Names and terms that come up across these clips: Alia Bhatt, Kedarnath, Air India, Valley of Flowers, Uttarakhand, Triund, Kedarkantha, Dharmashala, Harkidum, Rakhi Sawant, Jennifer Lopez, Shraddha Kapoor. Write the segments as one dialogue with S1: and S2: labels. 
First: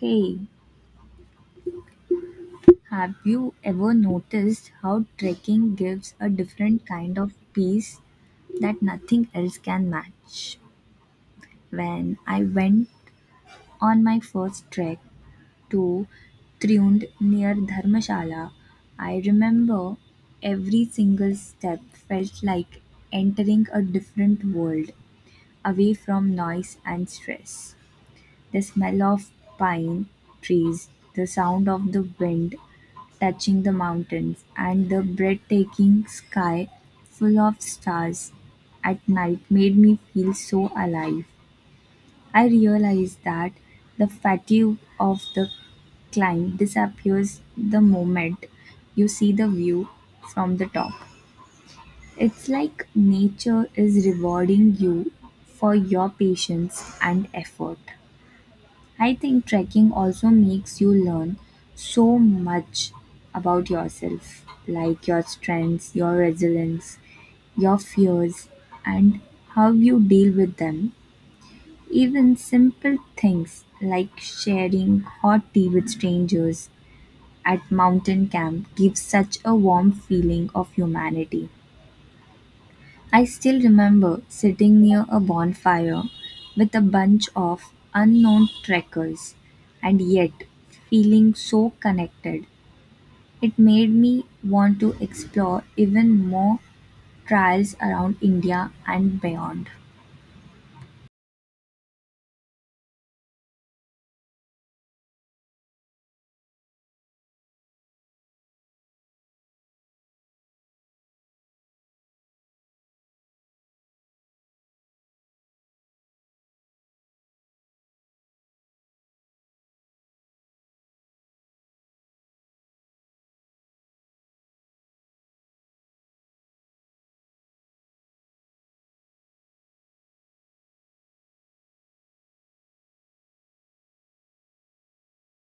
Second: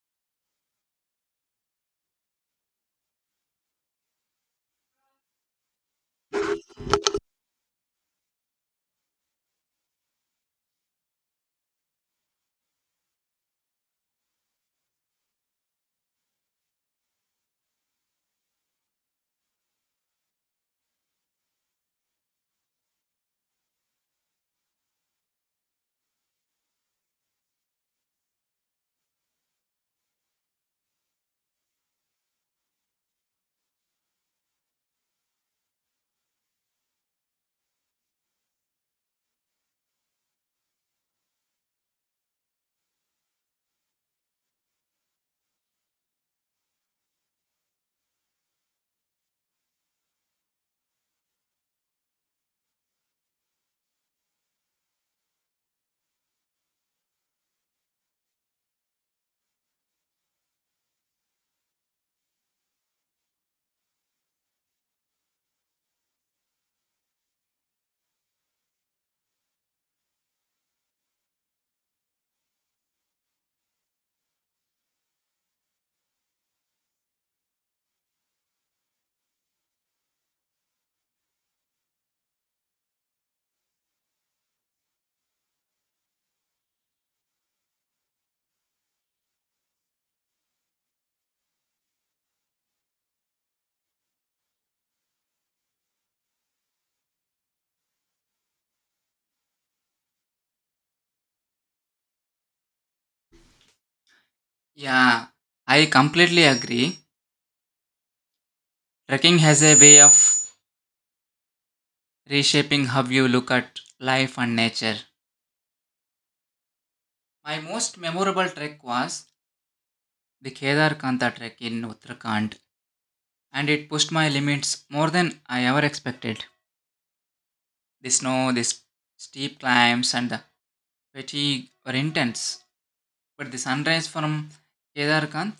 S1: Hey, have you ever noticed how trekking gives a different kind of peace that nothing else can match? When I went on my first trek to Triund near Dharmashala, I remember every single step felt like entering a different world away from noise and stress. The smell of pine trees, the sound of the wind, touching the mountains, and the breathtaking sky full of stars at night made me feel so alive. I realized that the fatigue of the climb disappears the moment you see the view from the top. It's like nature is rewarding you for your patience and effort. I think trekking also makes you learn so much about yourself, like your strengths, your resilience, your fears, and how you deal with them. Even simple things like sharing hot tea with strangers at mountain camp gives such a warm feeling of humanity. I still remember sitting near a bonfire with a bunch of unknown trekkers and yet feeling so connected. It made me want to explore even more trails around India and beyond.
S2: Yeah, I completely agree. Trekking has a way of reshaping how you look at life and nature. My most memorable trek was the Kedarkantha trek in Uttarakhand, and it pushed my limits more than I ever expected. The snow, steep climbs, and the fatigue were intense, but the sunrise from Kedarkanth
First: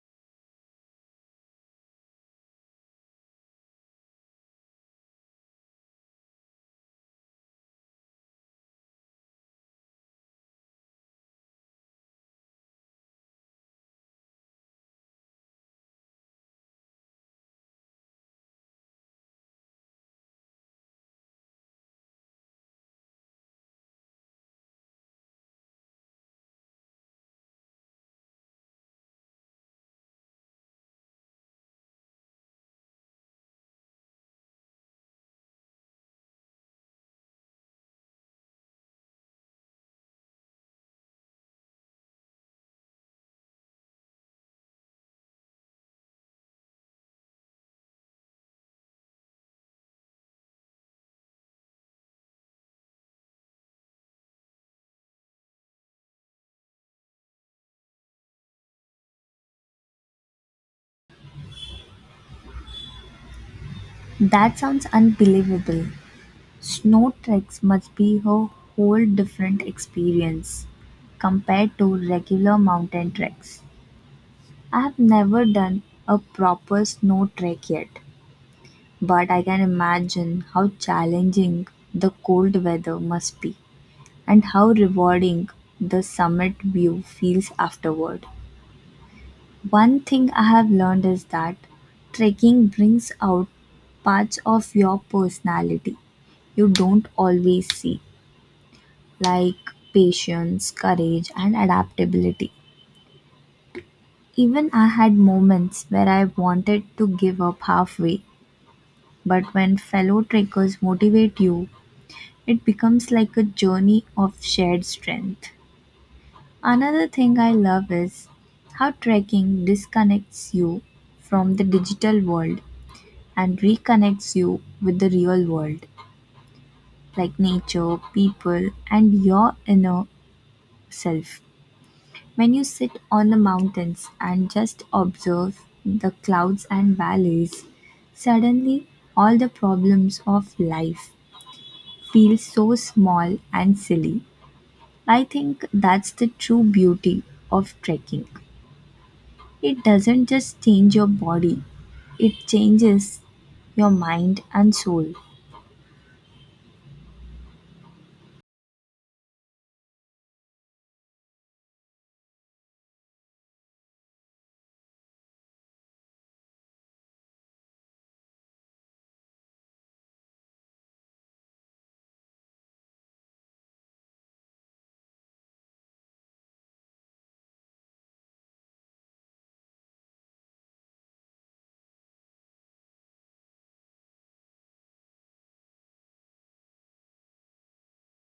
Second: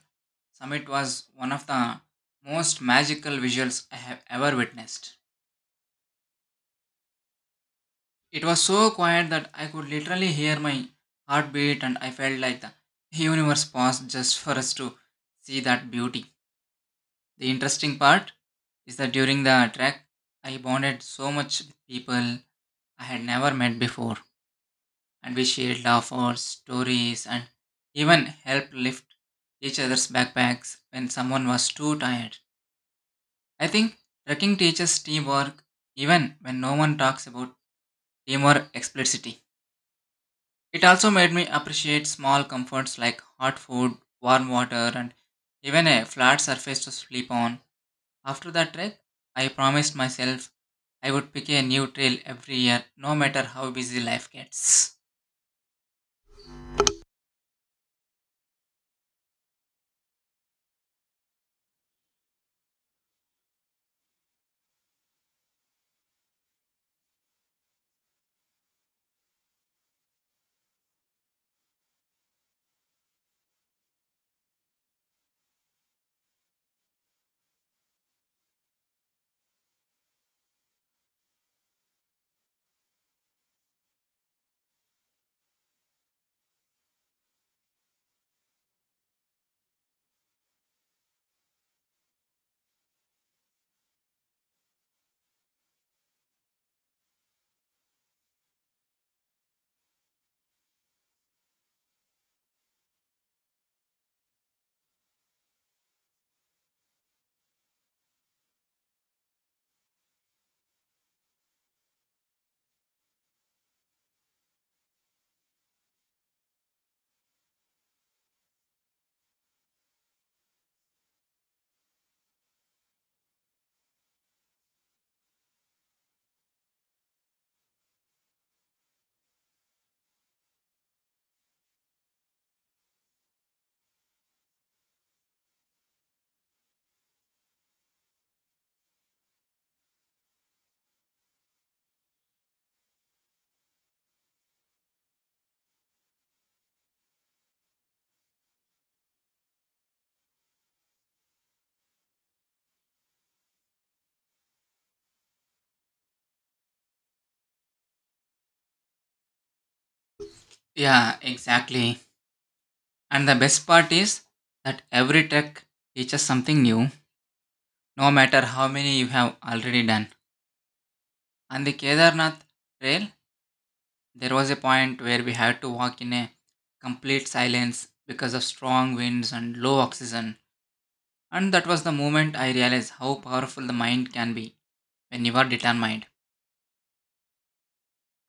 S2: summit was one of the most magical visuals I have ever witnessed. It was so quiet that I could literally hear my heartbeat, and I felt like the universe paused just for us to see that beauty. The interesting part is that during the trek, I bonded so much with people I had never met before, and we shared laughs, stories, and even helped lift each other's backpacks when someone was too tired. I think trekking teaches teamwork even when no one talks about teamwork explicitly. It also made me appreciate small comforts like hot food, warm water, and even a flat surface to sleep on. After that trek, I promised myself I would pick a new trail every year, no matter how busy life gets.
S1: That sounds unbelievable. Snow treks must be a whole different experience compared to regular mountain treks. I have never done a proper snow trek yet, but I can imagine how challenging the cold weather must be and how rewarding the summit view feels afterward. One thing I have learned is that trekking brings out parts of your personality you don't always see, like patience, courage, and adaptability. Even I had moments where I wanted to give up halfway, but when fellow trekkers motivate you, it becomes like a journey of shared strength. Another thing I love is how trekking disconnects you from the digital world and reconnects you with the real world, like nature, people, and your inner self. When you sit on the mountains and just observe the clouds and valleys, suddenly all the problems of life feel so small and silly. I think that's the true beauty of trekking. It doesn't just change your body, it changes your mind and soul.
S2: Yeah, exactly. And the best part is that every trek teaches something new, no matter how many you have already done. And the Kedarnath trail, there was a point where we had to walk in a complete silence because of strong winds and low oxygen, and that was the moment I realized how powerful the mind can be when you are determined.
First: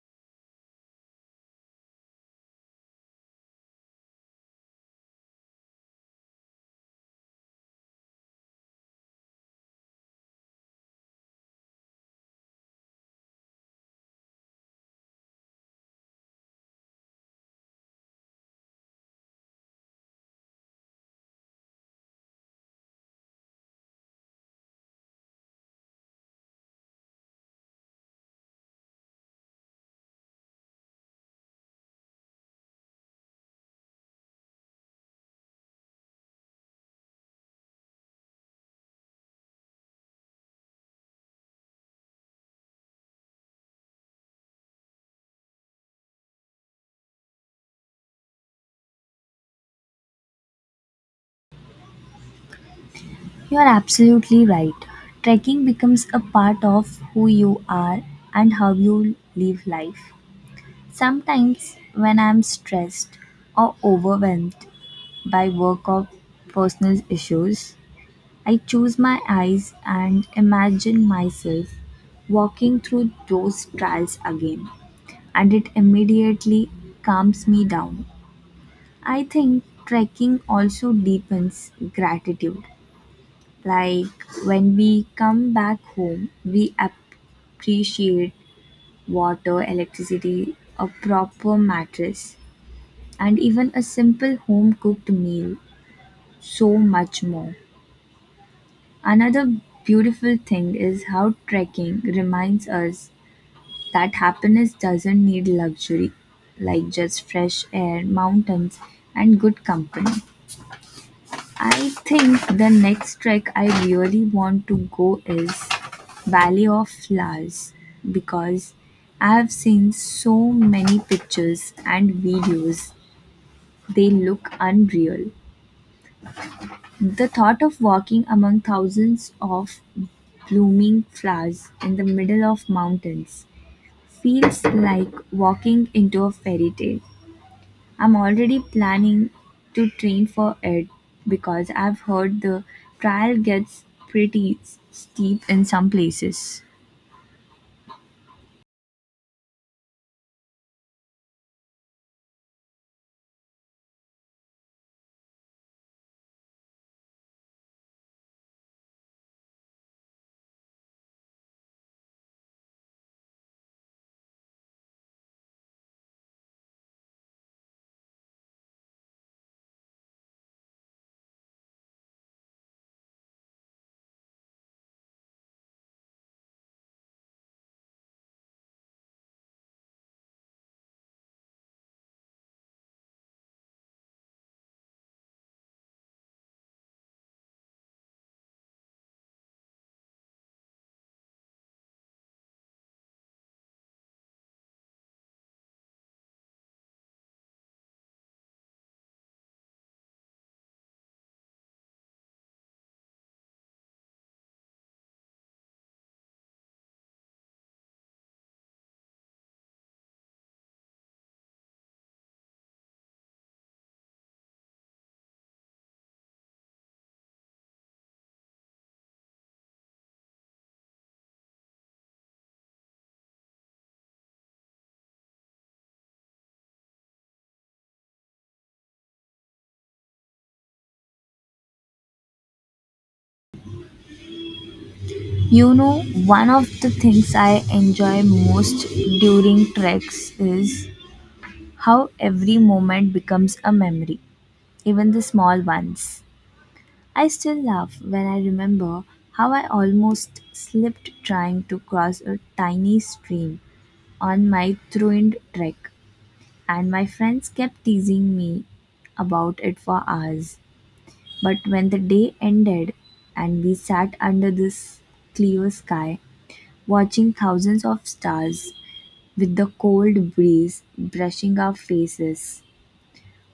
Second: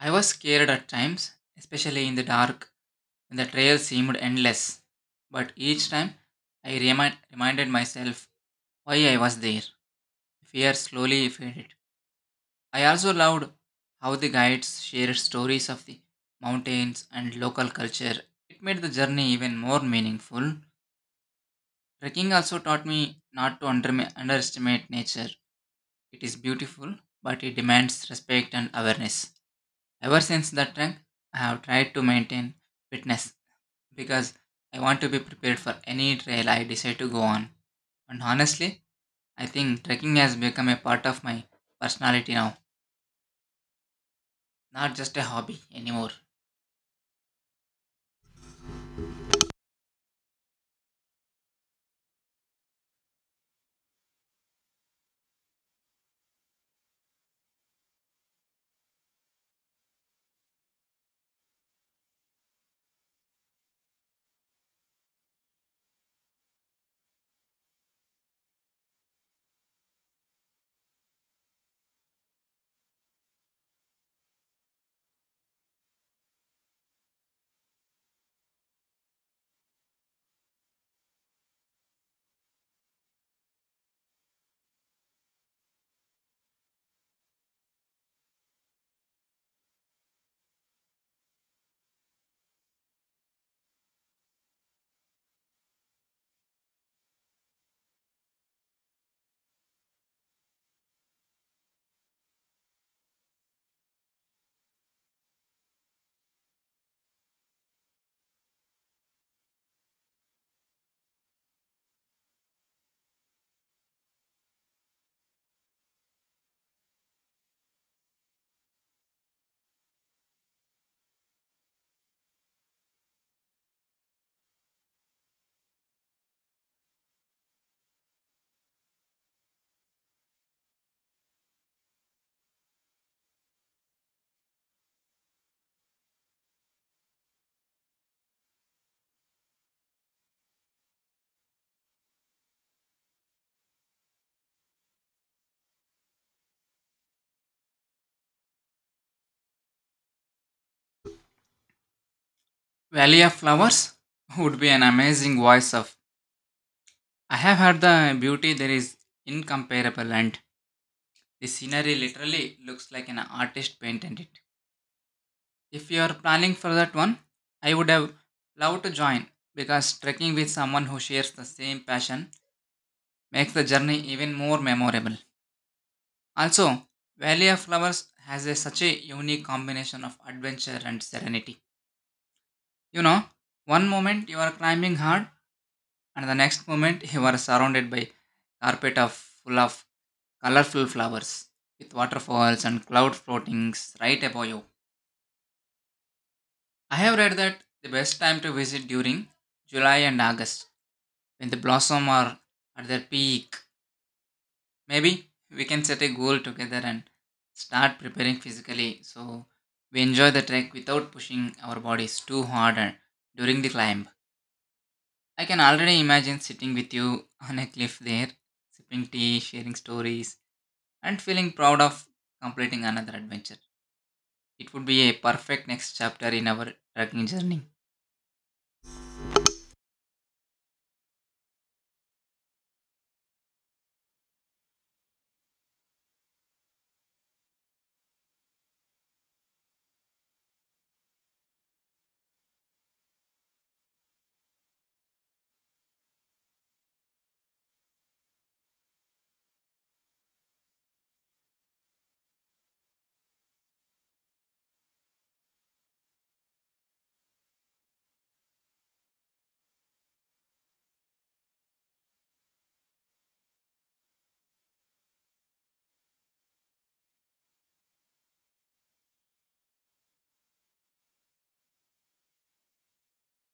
S2: I was scared at times, especially in the dark when the trail seemed endless, but each time reminded myself why I was there. Fear slowly faded. I also loved how the guides shared stories of the mountains and local culture. It made the journey even more meaningful. Trekking also taught me not to underestimate nature. It is beautiful, but it demands respect and awareness. Ever since that trek, I have tried to maintain fitness because I want to be prepared for any trail I decide to go on. And honestly, I think trekking has become a part of my personality now, not just a hobby anymore.
S1: You're absolutely right. Trekking becomes a part of who you are and how you live life. Sometimes, when I'm stressed or overwhelmed by work or personal issues, I choose my eyes and imagine myself walking through those trials again, and it immediately calms me down. I think trekking also deepens gratitude. Like when we come back home, we appreciate water, electricity, a proper mattress, and even a simple home cooked meal so much more. Another beautiful thing is how trekking reminds us that happiness doesn't need luxury, like just fresh air, mountains, and good company. I think the next trek I really want to go is Valley of Flowers because I have seen so many pictures and videos. They look unreal. The thought of walking among thousands of blooming flowers in the middle of mountains feels like walking into a fairy tale. I'm already planning to train for it because I've heard the trial gets pretty steep in some places.
S2: Valley of Flowers would be an amazing voice of. I have heard the beauty there is incomparable and the scenery literally looks like an artist painted it. If you are planning for that one, I would have loved to join because trekking with someone who shares the same passion makes the journey even more memorable. Also, Valley of Flowers such a unique combination of adventure and serenity. You know, one moment you are climbing hard and the next moment he was surrounded by carpet of full of colorful flowers with waterfalls and cloud floatings right above you. I have read that the best time to visit during July and August when the blossom are at their peak. Maybe we can set a goal together and start preparing physically so we enjoy the trek without pushing our bodies too during the climb. I can already imagine sitting with you on a cliff there, sipping tea, sharing stories, and feeling proud of completing another adventure. It would be a perfect next chapter in our trekking journey.
S1: You know, one of the things I enjoy most during treks is how every moment becomes a memory, even the small ones. I still laugh when I remember how I almost slipped trying to cross a tiny stream on my Truind trek, and my friends kept teasing me about it for hours. But when the day ended and we sat under this clear sky, watching thousands of stars with the cold breeze brushing our faces,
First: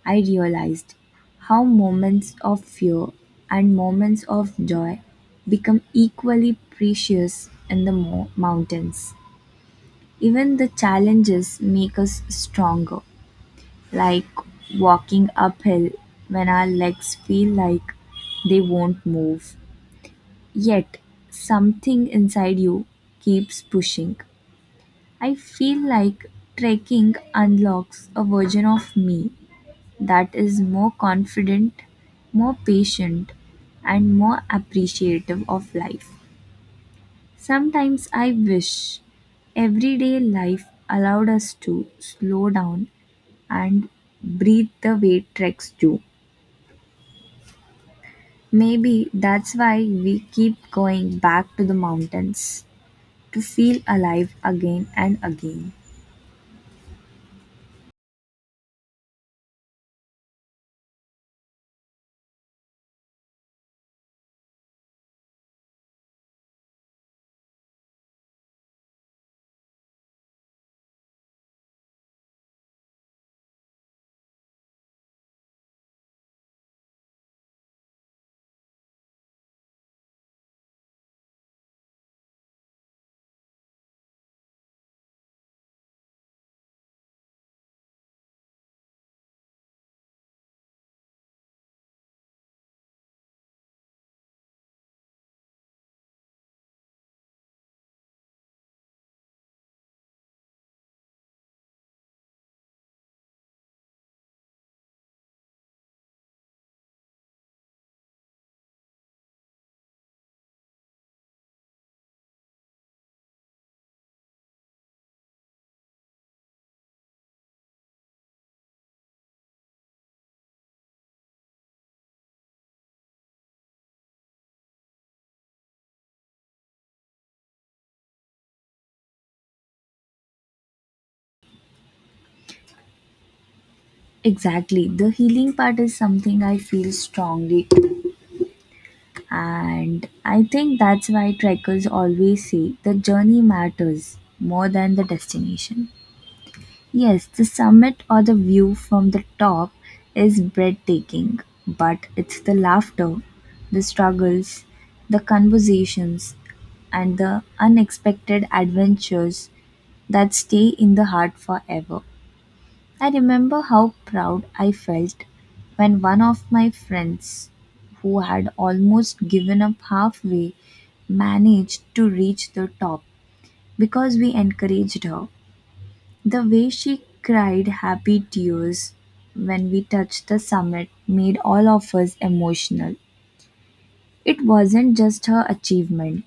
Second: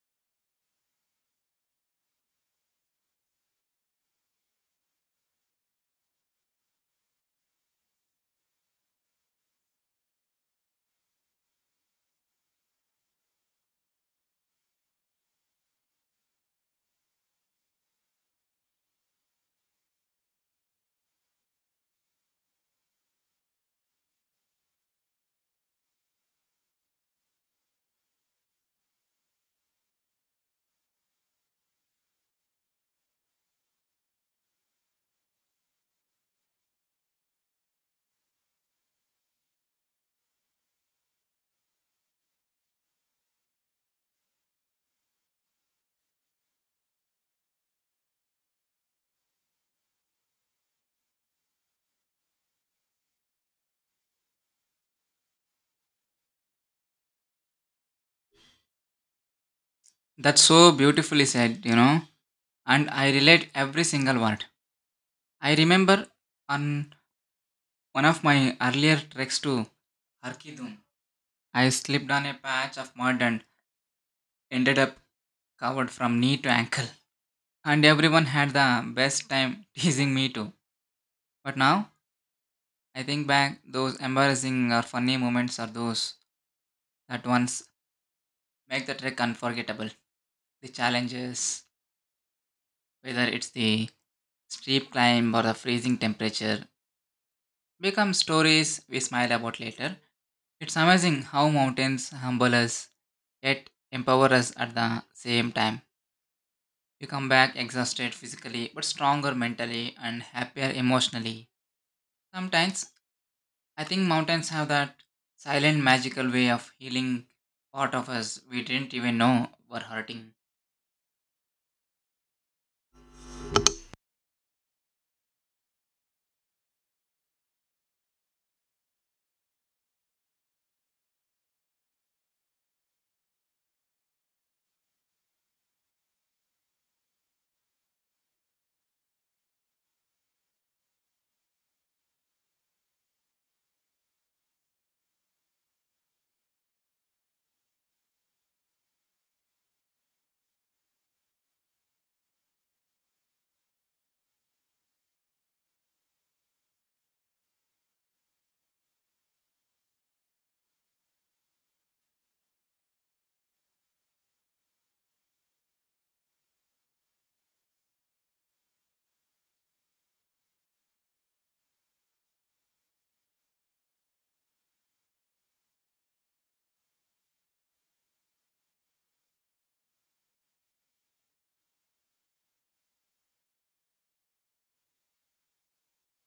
S1: I realized how moments of fear and moments of joy become equally precious in the mountains. Even the challenges make us stronger, like walking uphill when our legs feel like they won't move. Yet, something inside you keeps pushing. I feel like trekking unlocks a version of me that is more confident, more patient, and more appreciative of life. Sometimes I wish everyday life allowed us to slow down and breathe the way treks do. Maybe that's why we keep going back to the mountains, to feel alive again and again.
S2: That's so beautifully said, you know, and I relate every single word. I remember on one of my earlier treks to Harkidum, I slipped on a patch of mud and ended up covered from knee to ankle. And everyone had the best time teasing me too. But now I think back, those embarrassing or funny moments are those that ones make the trek unforgettable. The challenges, whether it's the steep climb or the freezing temperature, become stories we smile about later. It's amazing how mountains humble us yet empower us at the same time. You come back exhausted physically but stronger mentally and happier emotionally. Sometimes I think mountains have that silent magical way of healing part of us we didn't even know were hurting.
S1: Exactly. The healing part is something I feel strongly, and I think that's why trekkers always say the journey matters more than the destination. Yes, the summit or the view from the top is breathtaking, but it's the laughter, the struggles, the conversations, and the unexpected adventures that stay in the heart forever. I remember how proud I felt when one of my friends, who had almost given up halfway, managed to reach the top because we encouraged her. The way she cried happy tears when we touched the summit made all of us emotional. It wasn't just her achievement,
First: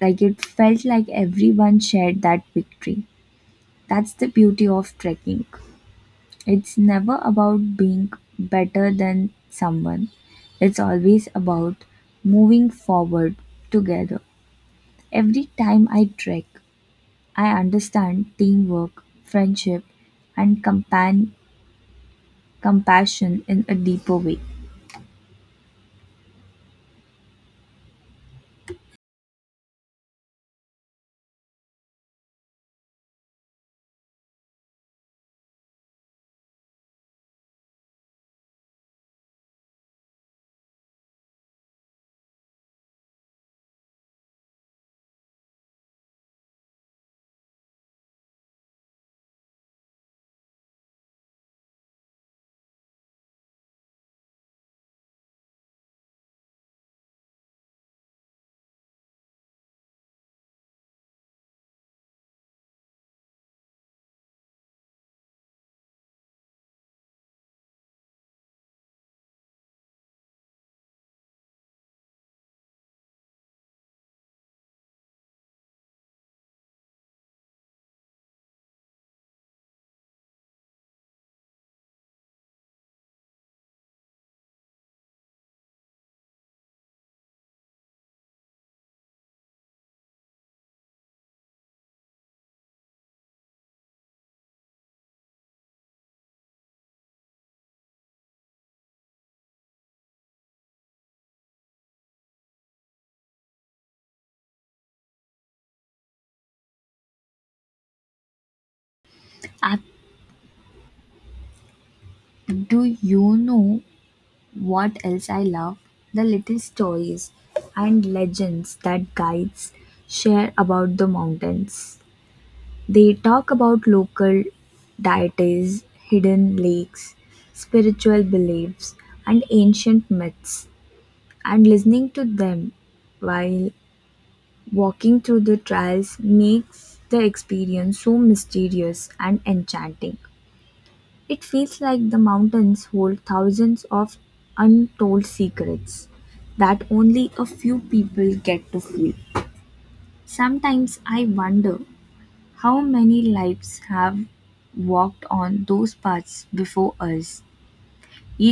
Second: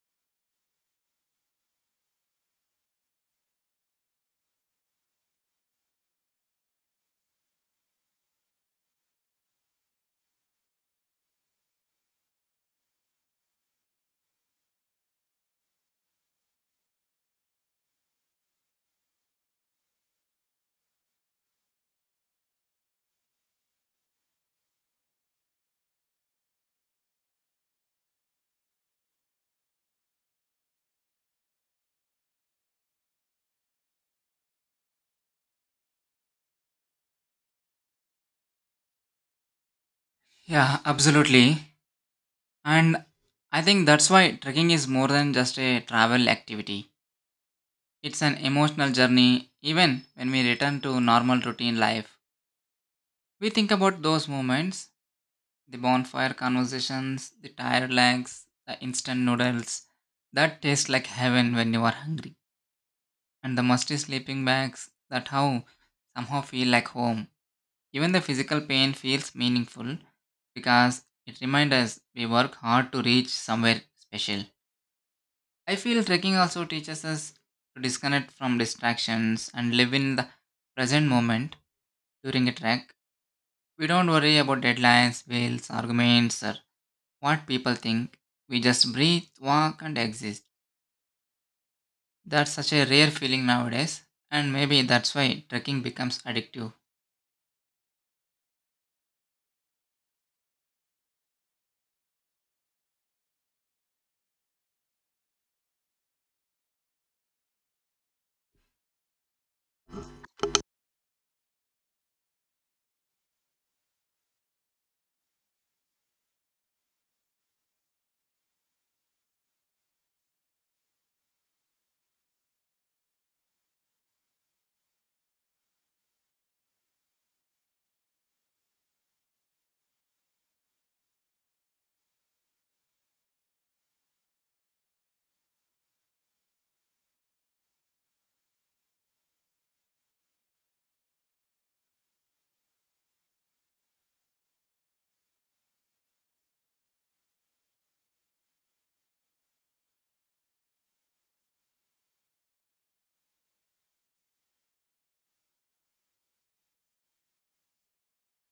S1: like, it felt like everyone shared that victory. That's the beauty of trekking. It's never about being better than someone, it's always about moving forward together. Every time I trek, I understand teamwork, friendship, and compassion in a deeper way.
S2: Yeah, absolutely. And I think that's why trekking is more than just a travel activity. It's an emotional journey. Even when we return to normal routine life, we think about those moments, the bonfire conversations, the tired legs, the instant noodles that taste like heaven when you are hungry, and the musty sleeping bags that how somehow feel like home. Even the physical pain feels meaningful because it reminds us we work hard to reach somewhere special. I feel trekking also teaches us to disconnect from distractions and live in the present moment during a trek. We don't worry about deadlines, bills, arguments, or what people think. We just breathe, walk, and exist. That's such a rare feeling nowadays, and maybe that's why trekking becomes addictive.
S1: I, do you know what else I love? The little stories and legends that guides share about the mountains. They talk about local deities, hidden lakes, spiritual beliefs, and ancient myths, and listening to them while walking through the trails makes the experience so mysterious and enchanting. It feels like the mountains hold thousands of untold secrets that only a few people get to feel. Sometimes I wonder, how many lives have walked on those paths before us,